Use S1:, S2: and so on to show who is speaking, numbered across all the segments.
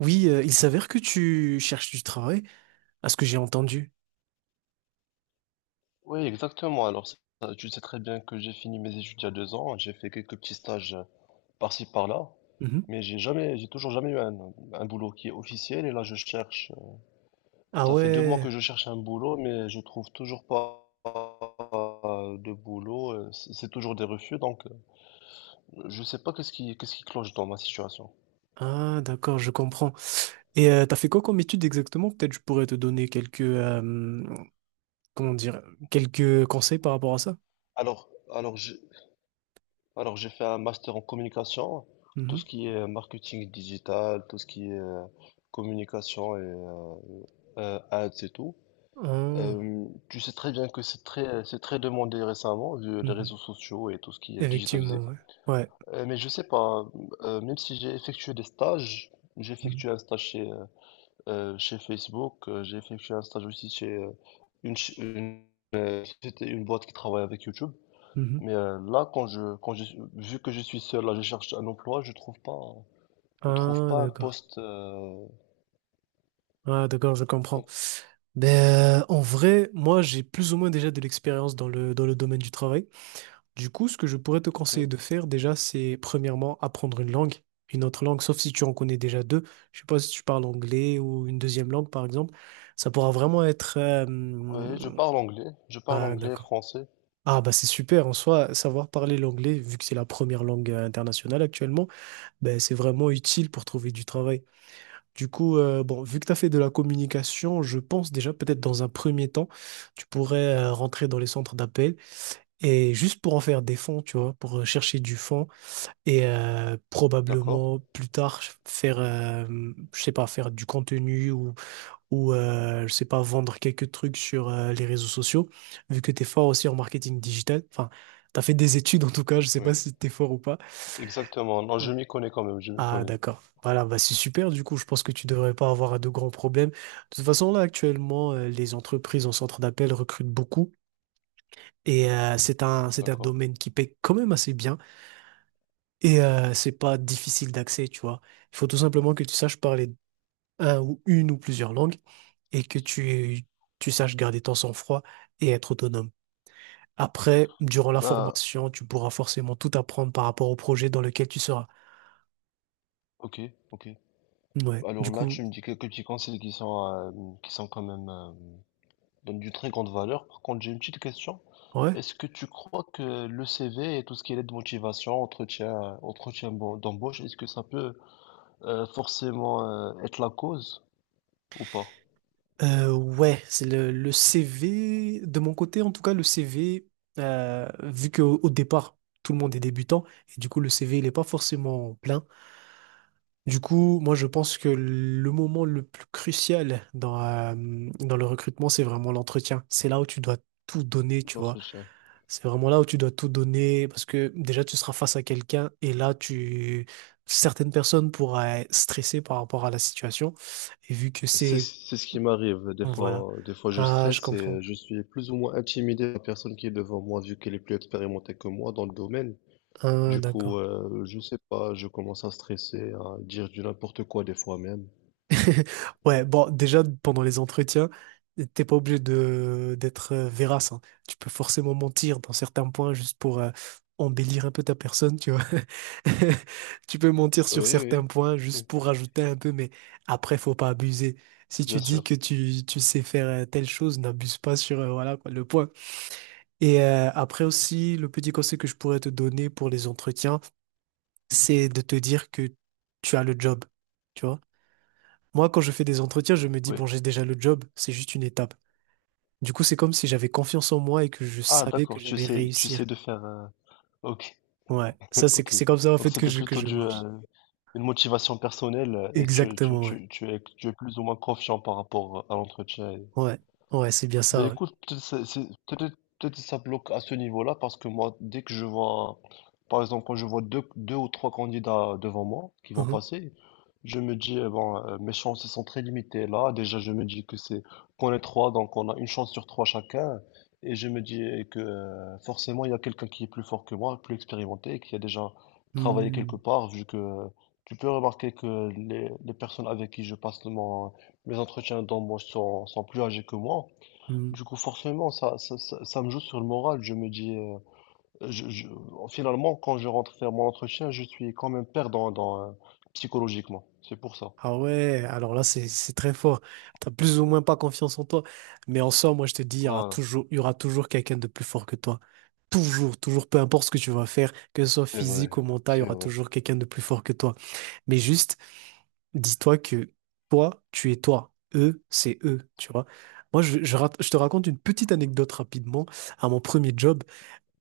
S1: Oui, il s'avère que tu cherches du travail, à ce que j'ai entendu.
S2: Oui, exactement. Tu sais très bien que j'ai fini mes études il y a deux ans. J'ai fait quelques petits stages par-ci, par-là.
S1: Mhm.
S2: J'ai toujours jamais eu un boulot qui est officiel. Et là, je cherche.
S1: Ah
S2: Ça fait deux mois
S1: ouais,
S2: que je cherche un boulot, mais je trouve toujours pas de boulot. C'est toujours des refus. Je sais pas qu'est-ce qui cloche dans ma situation.
S1: ah d'accord, je comprends. Et t'as fait quoi comme étude exactement? Peut-être je pourrais te donner quelques, comment dire, quelques conseils par rapport à ça.
S2: Alors, alors, je Alors j'ai fait un master en communication, tout
S1: Mhm.
S2: ce qui est marketing digital, tout ce qui est communication et ads et tout.
S1: Ah,
S2: Tu sais très bien que c'est très demandé récemment, vu les réseaux
S1: mhm.
S2: sociaux et tout ce qui est digitalisé.
S1: Effectivement, ouais. Ouais.
S2: Mais je sais pas, même si j'ai effectué des stages, j'ai
S1: Mhm.
S2: effectué un stage chez Facebook, j'ai effectué un stage aussi chez une, ch- une, société- une boîte qui travaille avec YouTube.
S1: Mhm.
S2: Là, vu que je suis seul, là, je cherche un emploi, je trouve
S1: Ah
S2: pas un
S1: d'accord.
S2: poste.
S1: Ah d'accord, je comprends. Ben, en vrai, moi j'ai plus ou moins déjà de l'expérience dans dans le domaine du travail. Du coup, ce que je pourrais te
S2: Ok.
S1: conseiller de faire déjà, c'est premièrement apprendre une langue, une autre langue, sauf si tu en connais déjà deux. Je sais pas si tu parles anglais ou une deuxième langue, par exemple. Ça pourra vraiment être...
S2: Oui, je parle
S1: Ah,
S2: anglais et
S1: d'accord.
S2: français,
S1: Ah, bah c'est super. En soi, savoir parler l'anglais, vu que c'est la première langue internationale actuellement, ben c'est vraiment utile pour trouver du travail. Du coup, bon, vu que tu as fait de la communication, je pense déjà peut-être dans un premier temps, tu pourrais rentrer dans les centres d'appel et juste pour en faire des fonds, tu vois, pour chercher du fonds et
S2: d'accord?
S1: probablement plus tard faire je sais pas faire du contenu ou je sais pas vendre quelques trucs sur les réseaux sociaux vu que tu es fort aussi en marketing digital enfin tu as fait des études en tout cas je sais pas
S2: Oui,
S1: si tu es fort ou pas.
S2: exactement. Non, je
S1: Oh.
S2: m'y connais quand même, je m'y
S1: Ah
S2: connais,
S1: d'accord, voilà, bah c'est super. Du coup je pense que tu devrais pas avoir de grands problèmes de toute façon. Là actuellement les entreprises en centre d'appel recrutent beaucoup et c'est un
S2: d'accord?
S1: domaine qui paye quand même assez bien. Et c'est pas difficile d'accès, tu vois. Il faut tout simplement que tu saches parler un ou une ou plusieurs langues et tu saches garder ton sang-froid et être autonome. Après, durant la
S2: Bah,
S1: formation, tu pourras forcément tout apprendre par rapport au projet dans lequel tu seras.
S2: ok, ok.
S1: Ouais,
S2: Alors
S1: du
S2: là,
S1: coup,
S2: tu me dis quelques petits conseils qui sont quand même donnent d'une très grande valeur. Par contre, j'ai une petite question.
S1: ouais.
S2: Est-ce que tu crois que le CV et tout ce qui est lettre de motivation, entretien, d'embauche, est-ce que ça peut forcément être la cause ou pas,
S1: Ouais, c'est le CV, de mon côté en tout cas, le CV, vu qu'au au départ, tout le monde est débutant, et du coup, le CV, il n'est pas forcément plein. Du coup, moi, je pense que le moment le plus crucial dans, dans le recrutement, c'est vraiment l'entretien. C'est là où tu dois tout donner, tu vois.
S2: notre chien.
S1: C'est vraiment là où tu dois tout donner parce que déjà, tu seras face à quelqu'un et là, tu... certaines personnes pourraient stresser par rapport à la situation. Et vu que
S2: C'est
S1: c'est...
S2: c'est ce qui m'arrive.
S1: Bon, voilà.
S2: Des fois, je
S1: Ah, je
S2: stresse et
S1: comprends.
S2: je suis plus ou moins intimidé par la personne qui est devant moi, vu qu'elle est plus expérimentée que moi dans le domaine.
S1: Ah,
S2: Du coup,
S1: d'accord.
S2: euh, je sais pas, je commence à stresser, à dire du n'importe quoi des fois même.
S1: Ouais, bon, déjà, pendant les entretiens, t'es pas obligé de d'être vérace, hein. Tu peux forcément mentir dans certains points juste pour embellir un peu ta personne, tu vois. Tu peux mentir
S2: Oui,
S1: sur certains
S2: oui,
S1: points
S2: oui,
S1: juste pour rajouter un peu, mais après, faut pas abuser. Si tu
S2: bien
S1: dis
S2: sûr.
S1: que tu sais faire telle chose, n'abuse pas sur, voilà, quoi, le point. Et après aussi, le petit conseil que je pourrais te donner pour les entretiens, c'est de te dire que tu as le job. Moi, quand je fais des entretiens, je me dis,
S2: Oui.
S1: bon, j'ai déjà le job, c'est juste une étape. Du coup, c'est comme si j'avais confiance en moi et que je
S2: Ah,
S1: savais que
S2: d'accord,
S1: j'allais
S2: tu
S1: réussir.
S2: sais de faire. Ok,
S1: Ouais, ça,
S2: ok.
S1: c'est comme ça, en
S2: Donc
S1: fait,
S2: c'était
S1: que
S2: plutôt
S1: je
S2: du,
S1: marche.
S2: euh, Une motivation personnelle et
S1: Exactement, ouais.
S2: tu es plus ou moins confiant par rapport à l'entretien.
S1: Ouais, ouais, c'est bien
S2: Ben
S1: ça, ouais.
S2: écoute, peut-être ça bloque à ce niveau-là parce que moi, dès que je vois, par exemple, quand je vois deux ou trois candidats devant moi qui vont
S1: Mhm.
S2: passer, je me dis, mes chances sont très limitées là. Déjà, je me dis que c'est qu'on est trois, donc on a une chance sur trois chacun. Et je me dis eh, que forcément, il y a quelqu'un qui est plus fort que moi, plus expérimenté, qui a déjà travaillé quelque part, vu que tu peux remarquer que les personnes avec qui je passe mes entretiens d'embauche sont plus âgées que moi.
S1: Hmm, hmm.
S2: Du coup, forcément, ça me joue sur le moral. Je me dis, je, je- finalement, quand je rentre faire mon entretien, je suis quand même perdant psychologiquement. C'est pour ça.
S1: Ah ouais, alors là, c'est très fort. T'as plus ou moins pas confiance en toi. Mais en soi, moi, je te dis,
S2: Voilà.
S1: il y aura toujours quelqu'un de plus fort que toi. Toujours, toujours, peu importe ce que tu vas faire, que ce soit
S2: C'est vrai.
S1: physique ou mental, il y
S2: C'est
S1: aura
S2: vrai.
S1: toujours quelqu'un de plus fort que toi. Mais juste, dis-toi que toi, tu es toi. Eux, c'est eux, tu vois. Moi, je te raconte une petite anecdote rapidement. À mon premier job,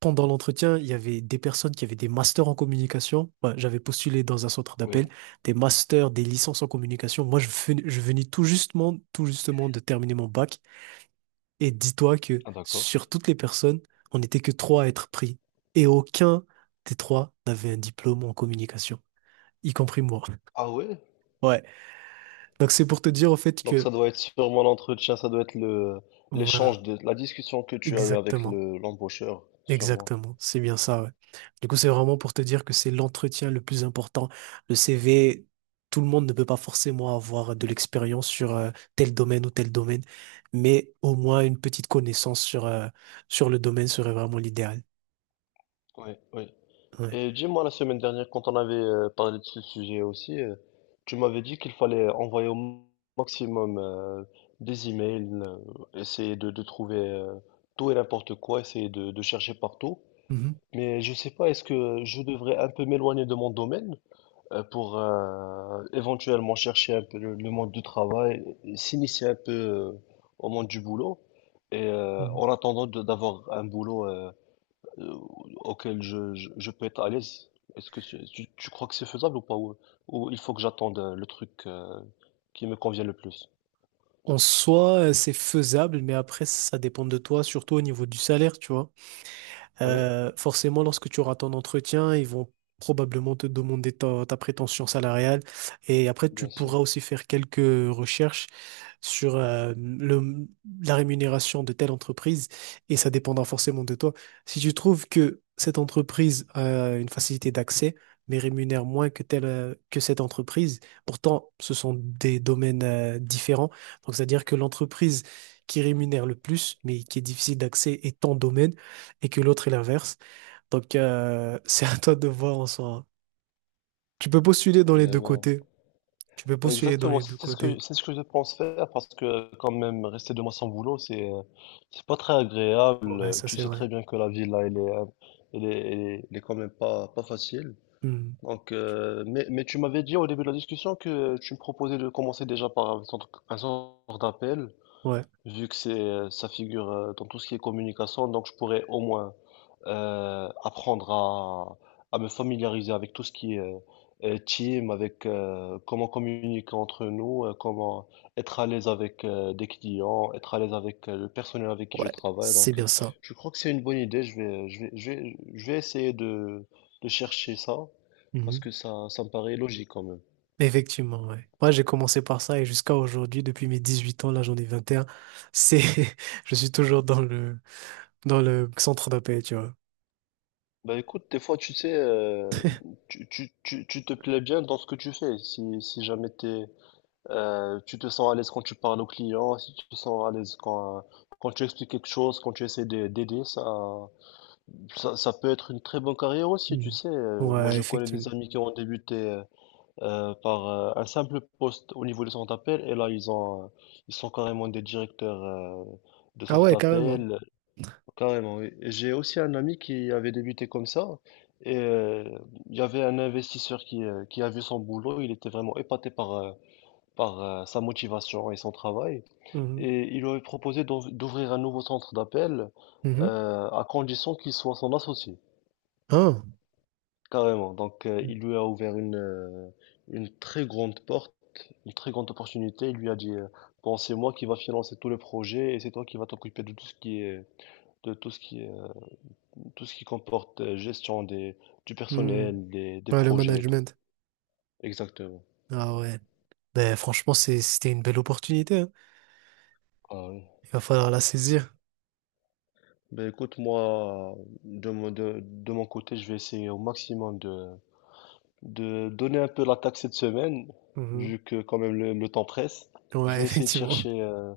S1: pendant l'entretien, il y avait des personnes qui avaient des masters en communication. Ouais, j'avais postulé dans un centre d'appel,
S2: Oui.
S1: des masters, des licences en communication. Moi, je venais tout justement de terminer mon bac. Et dis-toi que
S2: Ah, d'accord.
S1: sur toutes les personnes, on n'était que trois à être pris. Et aucun des trois n'avait un diplôme en communication, y compris moi.
S2: Ah ouais?
S1: Ouais. Donc c'est pour te dire au fait
S2: Donc, ça
S1: que
S2: doit être sûrement l'entretien, ça doit être l'échange
S1: voilà,
S2: la discussion que tu as eu avec
S1: exactement,
S2: l'embaucheur, sûrement.
S1: exactement, c'est bien ça, ouais. Du coup, c'est vraiment pour te dire que c'est l'entretien le plus important. Le CV, tout le monde ne peut pas forcément avoir de l'expérience sur tel domaine ou tel domaine, mais au moins une petite connaissance sur, sur le domaine serait vraiment l'idéal.
S2: Oui, oui.
S1: Ouais.
S2: Et dis-moi, la semaine dernière, quand on avait parlé de ce sujet aussi, tu m'avais dit qu'il fallait envoyer au maximum des emails, essayer de trouver tout et n'importe quoi, essayer de chercher partout.
S1: Mhm,
S2: Mais je sais pas, est-ce que je devrais un peu m'éloigner de mon domaine pour éventuellement chercher un peu le monde du travail, et s'initier un peu au monde du boulot, et
S1: mhm.
S2: d'avoir un boulot euh, auquel je peux être à l'aise. Est-ce que c'est- tu crois que c'est faisable ou pas? Ou il faut que j'attende le truc qui me convient le plus?
S1: En soi, c'est faisable, mais après, ça dépend de toi, surtout au niveau du salaire, tu vois.
S2: Oui,
S1: Forcément, lorsque tu auras ton entretien, ils vont probablement te demander ta prétention salariale. Et après, tu
S2: bien
S1: pourras
S2: sûr.
S1: aussi faire quelques recherches sur le, la rémunération de telle entreprise et ça dépendra forcément de toi. Si tu trouves que cette entreprise a une facilité d'accès, mais rémunère moins que telle, que cette entreprise, pourtant ce sont des domaines différents. Donc c'est-à-dire que l'entreprise qui rémunère le plus, mais qui est difficile d'accès, est ton domaine et que l'autre est l'inverse. Donc c'est à toi de voir en soi. Tu peux postuler dans les
S2: Et
S1: deux
S2: voilà.
S1: côtés. Tu peux
S2: Ouais,
S1: postuler dans
S2: exactement,
S1: les deux côtés.
S2: c'est ce que je pense faire parce que quand même rester deux mois sans boulot, c'est pas très
S1: Ouais,
S2: agréable.
S1: ça
S2: Tu
S1: c'est
S2: sais
S1: vrai.
S2: très bien que la vie là, elle est quand même pas facile.
S1: Hmm.
S2: Mais tu m'avais dit au début de la discussion que tu me proposais de commencer déjà par un un centre d'appel.
S1: Ouais.
S2: Vu que c'est ça figure dans tout ce qui est communication, donc je pourrais au moins euh, apprendre à, à me familiariser avec tout ce qui est team, avec comment communiquer entre nous, comment être à l'aise avec des clients, être à l'aise avec le personnel avec qui je
S1: Ouais,
S2: travaille.
S1: c'est bien ça.
S2: Je crois que c'est une bonne idée. Je vais essayer de chercher ça parce
S1: Mhm.
S2: que ça me paraît logique quand même.
S1: Effectivement, ouais. Moi, j'ai commencé par ça et jusqu'à aujourd'hui, depuis mes 18 ans, là, j'en ai 21 c'est, je suis toujours dans le centre d'appel, tu vois.
S2: Bah écoute, des fois tu sais, tu te plais bien dans ce que tu fais. Si jamais tu te sens à l'aise quand tu parles aux clients, si tu te sens à l'aise quand tu expliques quelque chose, quand tu essaies d'aider, ça peut être une très bonne carrière aussi, tu
S1: Mhm.
S2: sais. Moi
S1: Ouais,
S2: je connais des
S1: effectivement.
S2: amis qui ont débuté par un simple poste au niveau du centre d'appel et là ils sont carrément des directeurs de
S1: Ah
S2: centre
S1: ouais, carrément.
S2: d'appel. Carrément, oui. Et j'ai aussi un ami qui avait débuté comme ça. Et euh, il y avait un investisseur qui a vu son boulot. Il était vraiment épaté par sa motivation et son travail.
S1: Mhm.
S2: Et il lui avait proposé d'ouvrir un nouveau centre d'appel
S1: Mhm.
S2: à condition qu'il soit son associé.
S1: Ah.
S2: Carrément. Il lui a ouvert une très grande porte, une très grande opportunité. Il lui a dit, bon, c'est moi qui va financer tout le projet et c'est toi qui va t'occuper de tout ce qui est, de tout ce qui est tout ce qui comporte gestion du
S1: Mhm.
S2: personnel, des
S1: Ouais, le
S2: projets et tout.
S1: management.
S2: Exactement.
S1: Ah ouais. Ben, franchement, c'était une belle opportunité, hein.
S2: Ah oui.
S1: Il va falloir la saisir.
S2: Ben écoute, moi, de mon côté, je vais essayer au maximum de donner un peu l'attaque cette semaine,
S1: Mhm.
S2: vu que quand même le temps presse. Je
S1: Ouais,
S2: vais essayer de
S1: effectivement.
S2: chercher,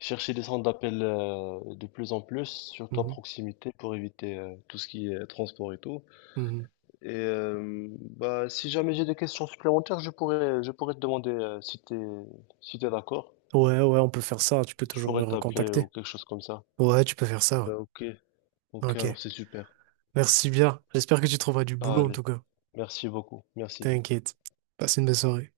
S2: chercher des centres d'appel de plus en plus, surtout à
S1: Mhm.
S2: proximité, pour éviter tout ce qui est transport et tout.
S1: Mhm.
S2: Et bah, si jamais j'ai des questions supplémentaires, je pourrais te demander si t'es d'accord.
S1: Ouais, ouais, on peut faire ça. Hein. Tu peux
S2: Je
S1: toujours me
S2: pourrais t'appeler
S1: recontacter.
S2: ou quelque chose comme ça.
S1: Ouais, tu peux faire ça.
S2: Bah, ok.
S1: Ouais.
S2: Ok, alors
S1: Ok.
S2: c'est super.
S1: Merci bien. J'espère que tu trouveras du
S2: Ah,
S1: boulot en
S2: allez,
S1: tout cas.
S2: merci beaucoup. Merci.
S1: T'inquiète. Passe une bonne soirée.